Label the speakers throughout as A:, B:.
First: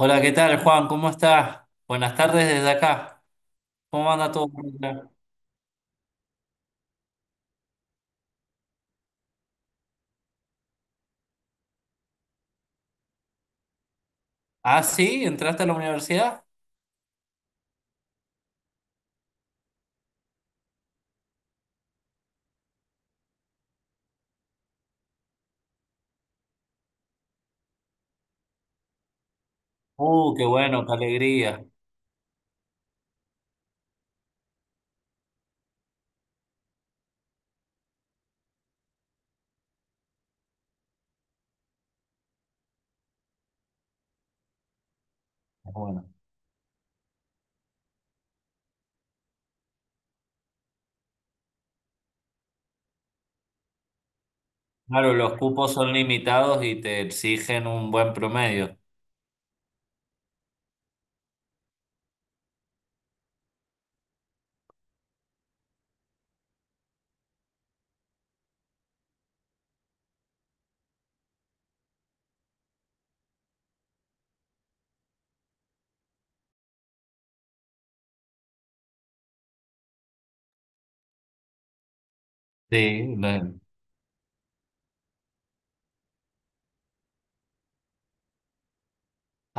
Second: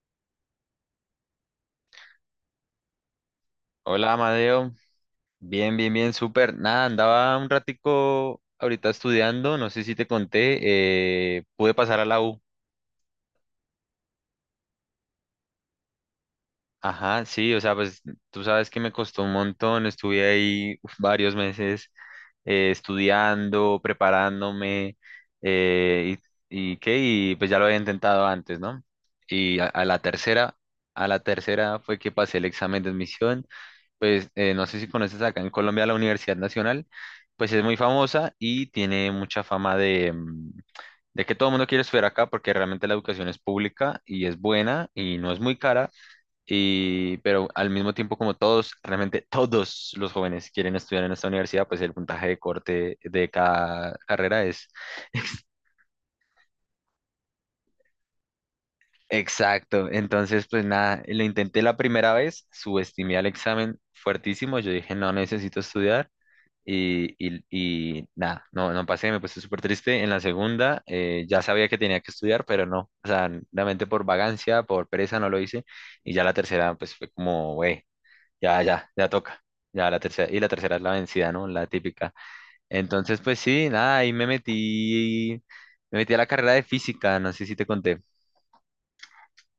A: Hola, ¿qué tal, Juan? ¿Cómo estás? Buenas tardes desde acá. ¿Cómo
B: Hola,
A: anda todo por
B: Amadeo.
A: acá?
B: Bien, bien, bien, súper. Nada, andaba un ratico ahorita estudiando, no sé si te conté, pude pasar a la U.
A: Ah, sí, ¿entraste a la universidad?
B: Ajá, sí, o sea, pues tú sabes que me costó un montón, estuve ahí uf, varios meses estudiando, preparándome, eh, y qué, y pues ya lo había intentado antes, ¿no? Y a la
A: Qué
B: tercera,
A: bueno, qué
B: a la
A: alegría.
B: tercera fue que pasé el examen de admisión, pues no sé si conoces acá en Colombia la Universidad Nacional. Pues es muy famosa y tiene mucha fama de, de que todo el mundo quiere estudiar acá porque realmente la educación es pública y es buena y no es muy
A: Es
B: cara,
A: bueno,
B: y, pero al mismo tiempo, como todos, realmente todos los jóvenes quieren estudiar en esta universidad, pues el puntaje de corte de cada carrera es...
A: claro, los cupos son limitados y te exigen un buen promedio.
B: Exacto, entonces pues nada, lo intenté la primera vez, subestimé al examen fuertísimo, yo dije no necesito estudiar. Y, y- y nada, no, no pasé, me puse súper triste. En la segunda, ya sabía que tenía que estudiar, pero no, o sea, realmente por vagancia, por pereza no lo hice. Y ya la tercera, pues fue como, güey, ya, ya, ya toca. Ya la tercera, y la tercera es la vencida, ¿no? La típica.
A: Sí,
B: Entonces, pues
A: lo-
B: sí, nada, ahí me metí a la carrera de física, no sé si te conté.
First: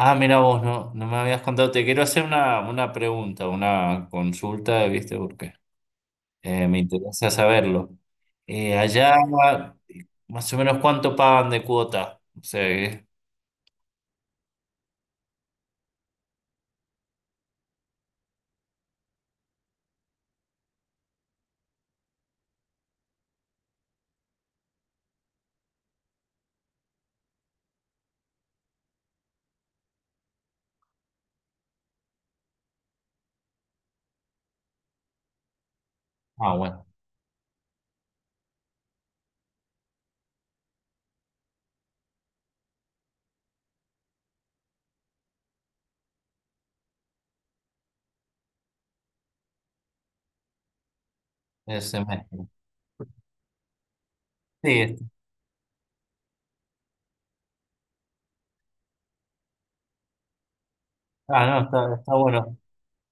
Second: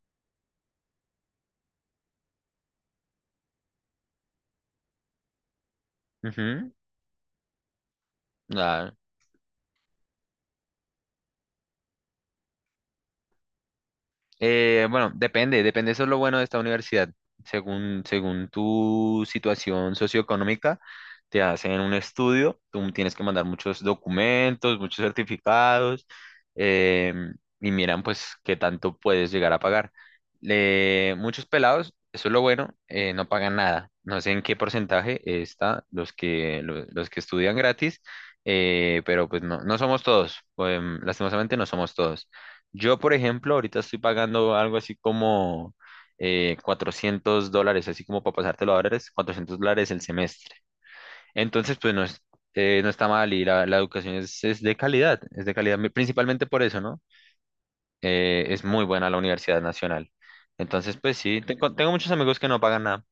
A: Ah, mira vos, no, no me habías contado. Te quiero hacer una pregunta, una consulta, ¿viste? Porque
B: Ujú.
A: me interesa saberlo.
B: Ah,
A: Allá, más o menos, ¿cuánto pagan de cuota? O sea,
B: Bueno, depende, depende, eso es lo bueno de esta universidad. Según, según tu situación socioeconómica, te hacen un estudio, tú tienes que mandar muchos documentos, muchos certificados, em, y miran pues qué tanto puedes llegar a pagar. Muchos pelados, eso es lo bueno, no pagan nada. No sé en qué porcentaje está los
A: ah,
B: que,
A: bueno,
B: los que estudian gratis, pero pues no, no somos todos, lastimosamente no somos todos. Yo, por ejemplo, ahorita estoy pagando algo así como $400, así como para pasártelo a dólares, $400 el semestre. Entonces,
A: ese
B: pues no es,
A: semestre.
B: no está mal, y la educación
A: Sí.
B: es de calidad, principalmente por eso, ¿no? Es muy buena la Universidad Nacional. Entonces, pues sí,
A: Ah, no,
B: tengo, tengo
A: está,
B: muchos
A: está
B: amigos que
A: bueno.
B: no pagan nada.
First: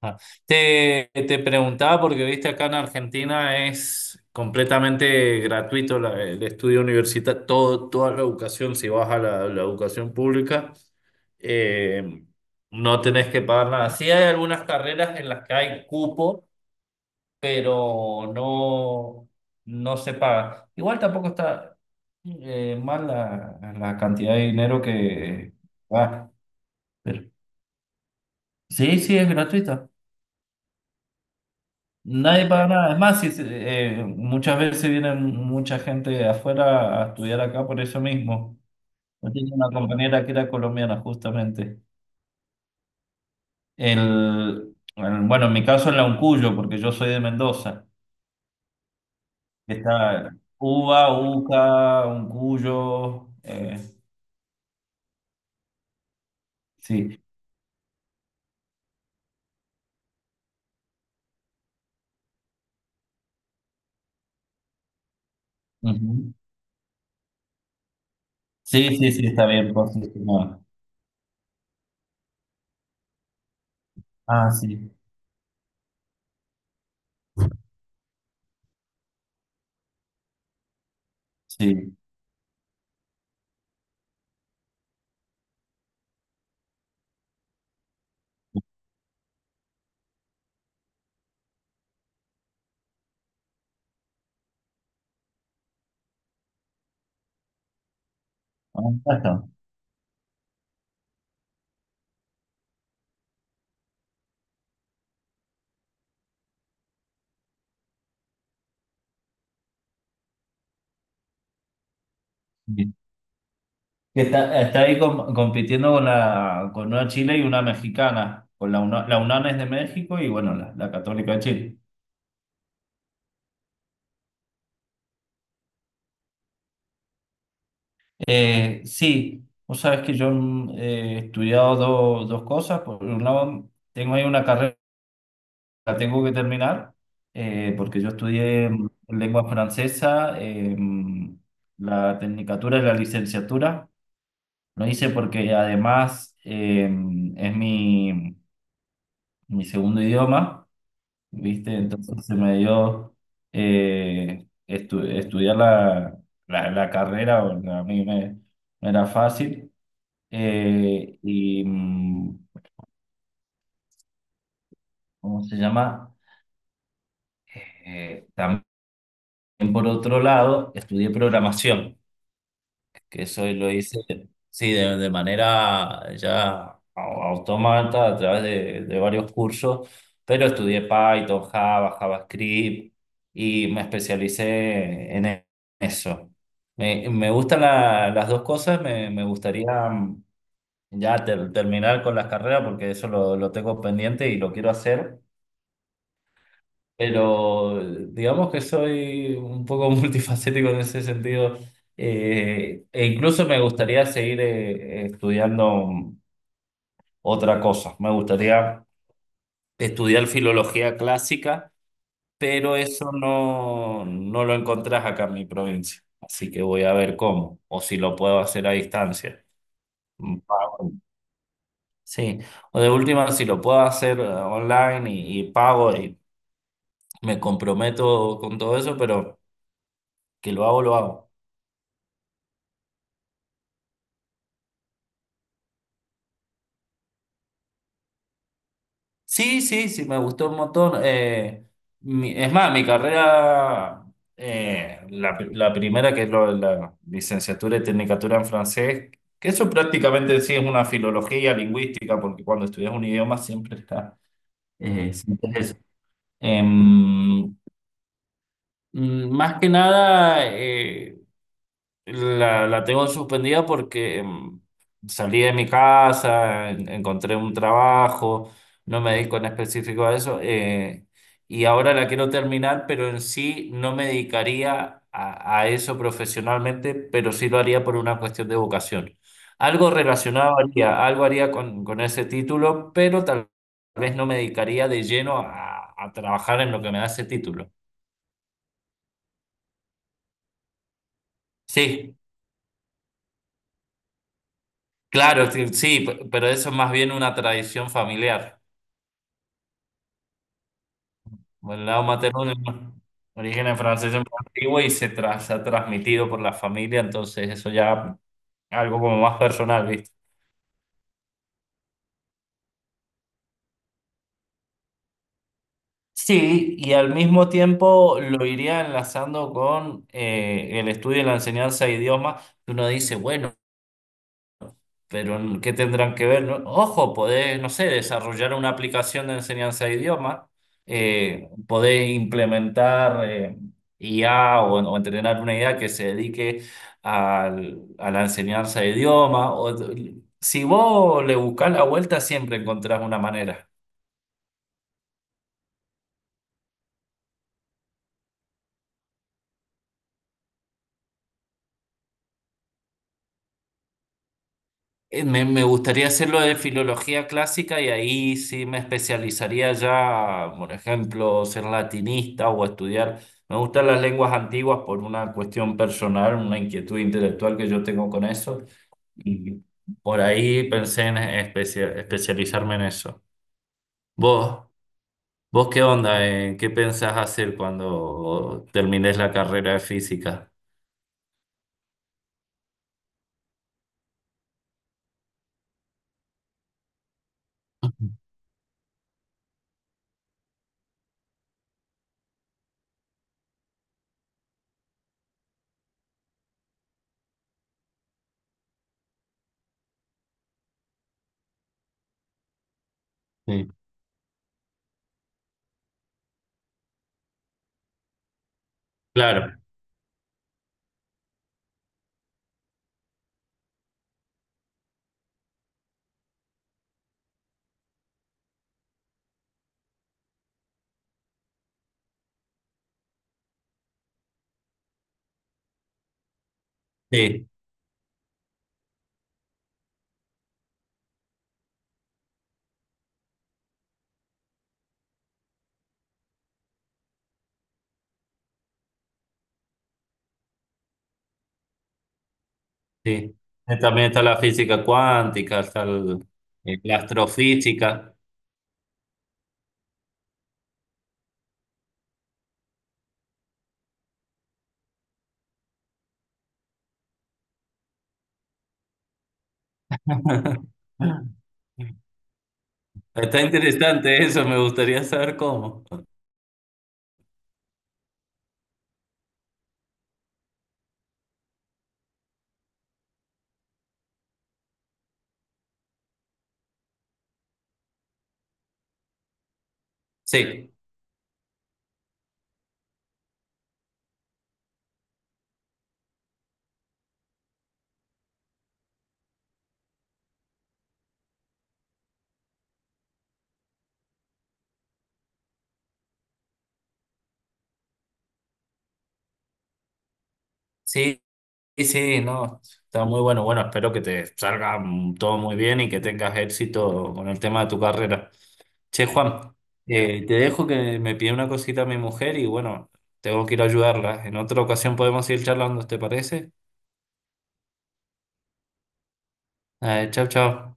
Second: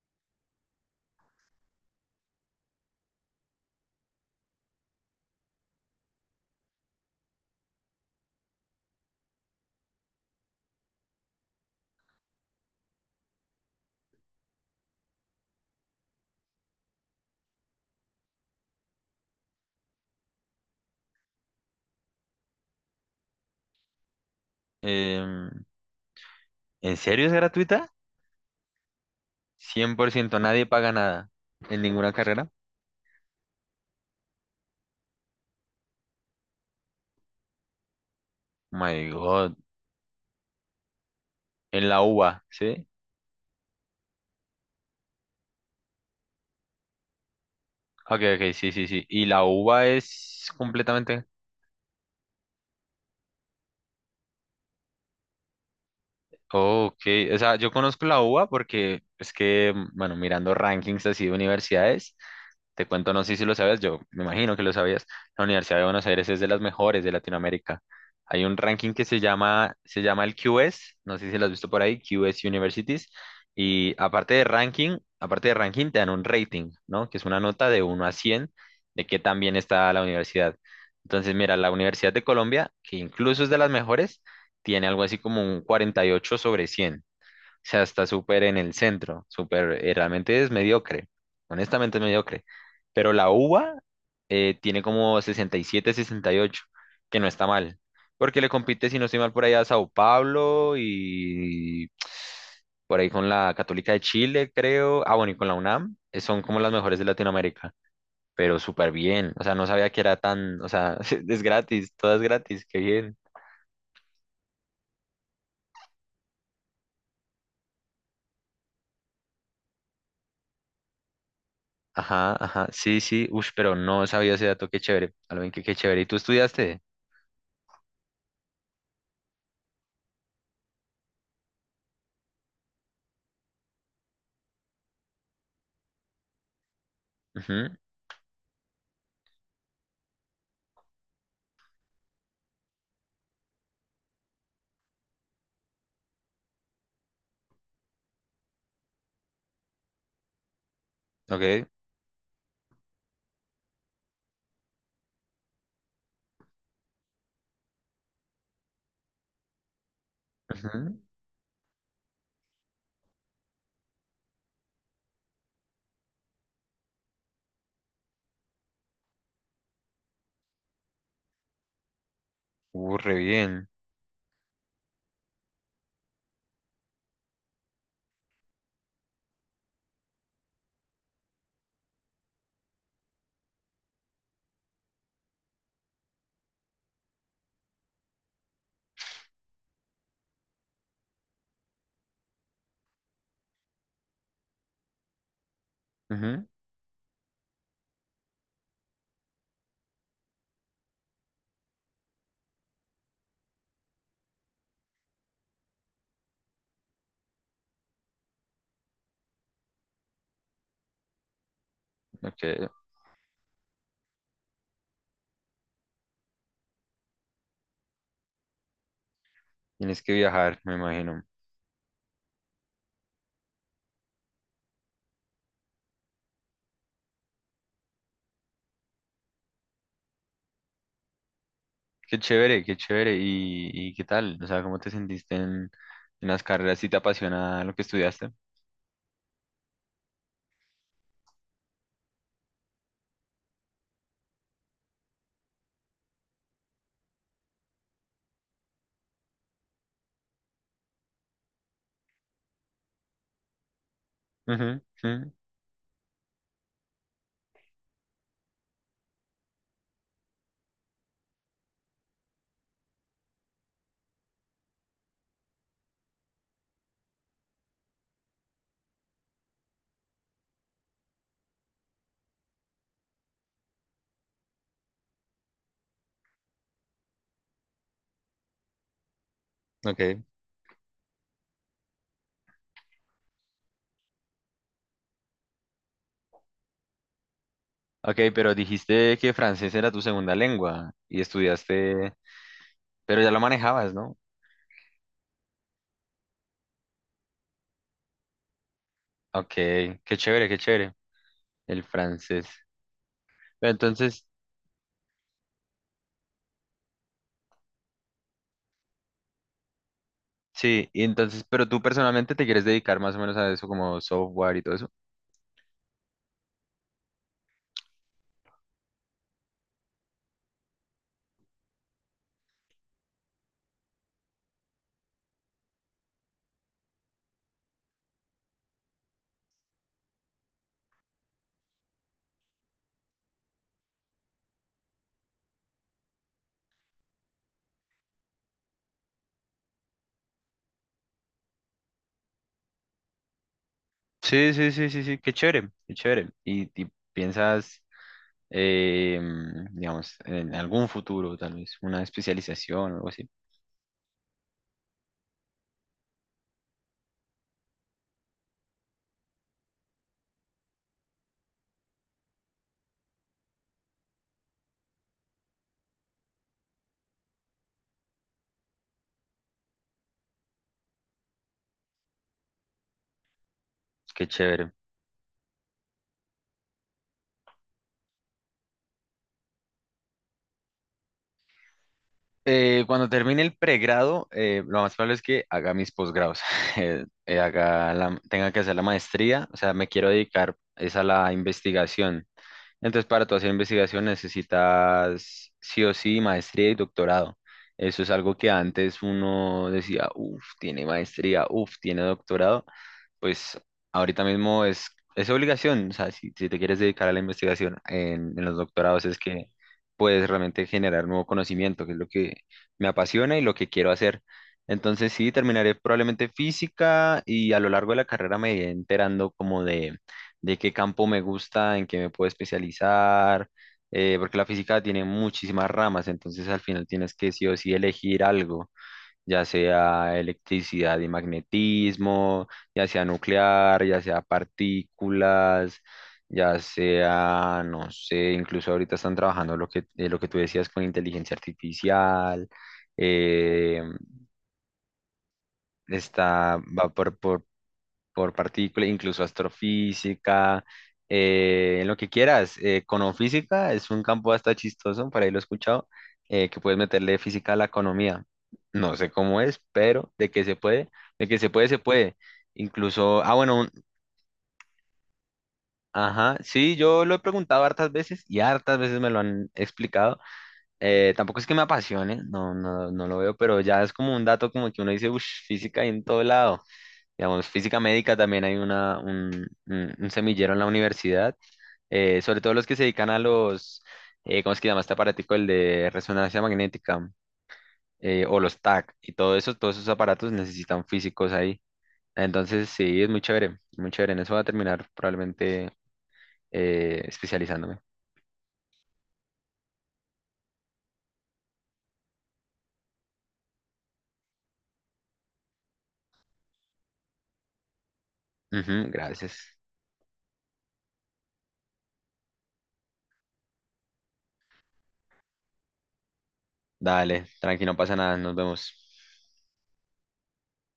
A: Ah. Te preguntaba porque viste acá en Argentina es completamente gratuito la- el estudio universitario, todo, toda la educación, si vas a la educación pública, eh, no tenés que pagar nada. Sí hay algunas carreras en las que hay cupo, pero no, no se paga. Igual tampoco está mal la cantidad de dinero que
B: Em,
A: va.
B: ¿En
A: Pero
B: serio es gratuita?
A: sí, sí, es gratuita.
B: ¿100% nadie paga nada en ninguna
A: Nadie
B: carrera?
A: paga nada. Es más, si, se- muchas veces viene mucha gente de afuera a estudiar acá por eso mismo.
B: Oh My
A: Yo tenía
B: God,
A: una compañera que era colombiana, justamente.
B: ¿en la UBA, sí?
A: El, bueno, en mi caso en la Uncuyo, porque yo soy de Mendoza.
B: Ok, ok, sí, sí, sí. Y la uva
A: Está
B: es
A: Uva,
B: completamente...
A: Uca, Uncuyo.
B: Ok,
A: Sí.
B: o sea, yo conozco la uva porque es que, bueno, mirando rankings así de universidades. Te cuento, no sé si lo sabías, yo me imagino que lo sabías. La Universidad de Buenos Aires
A: Ujú.
B: es de las mejores de Latinoamérica. Hay un ranking
A: Sí,
B: que
A: sí, sí, está bien
B: se llama el
A: posicionado.
B: QS, no sé si lo has visto por ahí, QS Universities. Y
A: Ah, sí,
B: aparte de ranking, te dan un rating, ¿no? Que es una nota de 1 a 100 de qué tan bien está la universidad. Entonces, mira, la
A: sí.
B: Universidad de Colombia, que incluso es de las mejores, tiene algo así como un 48 sobre 100, sea, está súper en el centro, súper, realmente es mediocre, honestamente es mediocre. Pero la uva tiene como 60, 67, 68 que no está mal, porque le
A: Ah,
B: compite, si no estoy mal,
A: está.
B: por allá a Sao Paulo y por ahí con la Católica de Chile, creo. Ah, bueno, y con la UNAM, son como las mejores de Latinoamérica, pero súper bien, o sea, no sabía que era tan, o sea, es gratis, todo es gratis, qué bien.
A: Que está, está ahí com- compitiendo con la, con una Chile y una mexicana. Con la UNA- la UNAM es de México y bueno, la, la Católica de Chile.
B: Ajá, ajá, sí, sí, uff, pero no sabía ese dato, qué chévere, Alvin, qué, qué chévere. ¿Y tú estudiaste?
A: Sí, vos sabés que yo he estudiado do- dos cosas. Por un lado, tengo ahí una carrera que tengo que terminar,
B: Ujú,
A: porque yo estudié lengua francesa, la tecnicatura y la licenciatura. Lo hice porque además es mi, mi segundo idioma.
B: ok,
A: ¿Viste? Entonces se me dio estu- estudiar la carrera, o sea, a mí me, me era fácil,
B: ujú,
A: eh, y mm, ¿cómo se llama? También, por otro lado, estudié programación.
B: re
A: Que eso
B: bien,
A: lo hice, sí, de manera ya au- automata a través de varios cursos, pero estudié Python, Java, JavaScript y me especialicé en e- eso. Me gustan la- las dos cosas, me gustaría ya ter- terminar con las carreras porque eso lo tengo pendiente y lo quiero hacer.
B: ujú,
A: Pero digamos que soy un poco multifacético en ese sentido. E incluso me gustaría seguir estudiando otra cosa. Me gustaría estudiar filología clásica,
B: ok,
A: pero eso no, no lo encontrás acá en mi provincia. Así que voy a ver cómo, o si lo puedo hacer a distancia.
B: tienes que
A: Mm,
B: viajar, me
A: pago.
B: imagino,
A: Sí, o de última, si lo puedo hacer online y pago y me comprometo con todo eso, pero que lo hago, lo hago.
B: qué chévere, qué chévere. ¿Y, y qué tal? O sea, ¿cómo te sentiste en las carreras? ¿Sí te apasiona lo que estudiaste?
A: Sí, sí, sí, me gustó un montón. Es más, mi carrera, la, la primera, que es lo- la licenciatura y tecnicatura en francés, que eso prácticamente sí es una filología lingüística, porque cuando estudias un idioma siempre está,
B: Ujú, ujú,
A: siempre es eso. Em, Más que nada, la, la tengo suspendida porque salí de mi casa, en- encontré un trabajo, no me dedico en específico a eso, y ahora la quiero terminar, pero en sí no me dedicaría a eso profesionalmente, pero sí lo haría por una cuestión de vocación. Algo
B: ok,
A: relacionado haría, algo haría con ese título, pero tal vez no me dedicaría de lleno a trabajar en lo que me da ese título.
B: ok, pero dijiste que francés era tu segunda lengua y estudiaste,
A: Sí.
B: pero ya lo manejabas, ¿no?
A: Claro, sí, sí, pe- pero eso es más bien una tradición familiar.
B: Ok, qué chévere, el
A: El lado materno
B: francés.
A: de origen
B: Pero
A: francés franceses
B: entonces...
A: muy antiguo y se, tra- se ha transmitido por la familia, entonces eso ya algo como más personal, ¿viste?
B: Sí, y entonces, pero tú personalmente te quieres dedicar más o menos a eso, como software y todo eso.
A: Sí, y al mismo tiempo lo iría enlazando con el estudio y la enseñanza de idiomas. Uno dice, bueno, pero ¿qué tendrán que ver? No- Ojo, podés, no sé, desarrollar una aplicación de enseñanza de idiomas, podés implementar IA o entrenar una IA que se dedique al- a la enseñanza de idiomas. O si vos le buscás la vuelta, siempre encontrás una manera.
B: Sí, sí, sí, sí, sí, qué chévere, qué chévere. Y piensas, digamos, en algún futuro, tal vez, una especialización o algo así.
A: Me, me gustaría hacerlo de filología clásica y ahí sí me especializaría ya, por ejemplo, ser latinista o estudiar. Me gustan las lenguas antiguas por una cuestión personal, una inquietud intelectual que yo tengo con eso. Y por ahí pensé en especia- especializarme en eso.
B: Qué
A: ¿Vos,
B: chévere.
A: vos qué onda? ¿Eh? ¿Qué pensás hacer cuando termines la carrera de física?
B: Cuando termine el pregrado, lo más probable es que haga mis posgrados,
A: Ujú.
B: tenga que hacer la maestría, o sea, me quiero dedicar es a la investigación. Entonces, para tu hacer investigación necesitas sí o sí maestría y doctorado. Eso es algo que antes uno decía, uff, tiene maestría, uff, tiene doctorado, pues
A: Sí,
B: ahorita mismo es obligación, o sea, si, si te quieres dedicar a la investigación en los doctorados es que
A: claro,
B: puedes realmente generar nuevo conocimiento, que es lo que me apasiona y lo que quiero hacer. Entonces sí, terminaré probablemente física y a lo largo de la carrera me iré enterando como de qué campo me gusta, en qué me puedo especializar, porque la física tiene muchísimas ramas, entonces al final tienes que sí
A: sí.
B: o sí elegir algo, ya sea electricidad y magnetismo, ya sea nuclear, ya sea partículas, ya sea, no sé, incluso ahorita están trabajando lo que tú decías, con inteligencia artificial,
A: Sí.
B: eh,
A: También está la física cuántica, está el-
B: está, va
A: la
B: por
A: astrofísica.
B: partículas, incluso astrofísica, en lo que quieras. Econofísica es un campo hasta chistoso, por ahí lo he escuchado, que puedes meterle física a la economía. No sé cómo es, pero de que se puede, de que se puede, se puede. Incluso, ah,
A: Está
B: bueno,
A: interesante eso, me gustaría saber cómo.
B: ajá, sí, yo lo he preguntado hartas veces y hartas veces me lo han explicado. Tampoco es que me apasione, no, no, no lo veo, pero ya es como un dato como que uno dice, uff, física hay en todo lado. Digamos, física médica también hay una, un, un semillero en la
A: Sí,
B: universidad, sobre todo los que se dedican a los, ¿cómo es que se llama este aparatico? El de resonancia magnética, o los TAC y todo eso, todos esos aparatos necesitan físicos ahí. Entonces, sí, es muy chévere, muy chévere. En eso voy a terminar probablemente especializándome.
A: sí, sí, no, está muy bueno. Bueno, espero que te salga todo muy bien y que tengas éxito con el tema de tu carrera.
B: Ujú,
A: Che,
B: gracias.
A: Juan, te dejo que me pide una cosita a mi mujer y bueno, tengo que ir a ayudarla. En otra ocasión podemos ir charlando, ¿te parece?
B: Dale, tranqui, no pasa nada, nos vemos.
A: Chao, chao.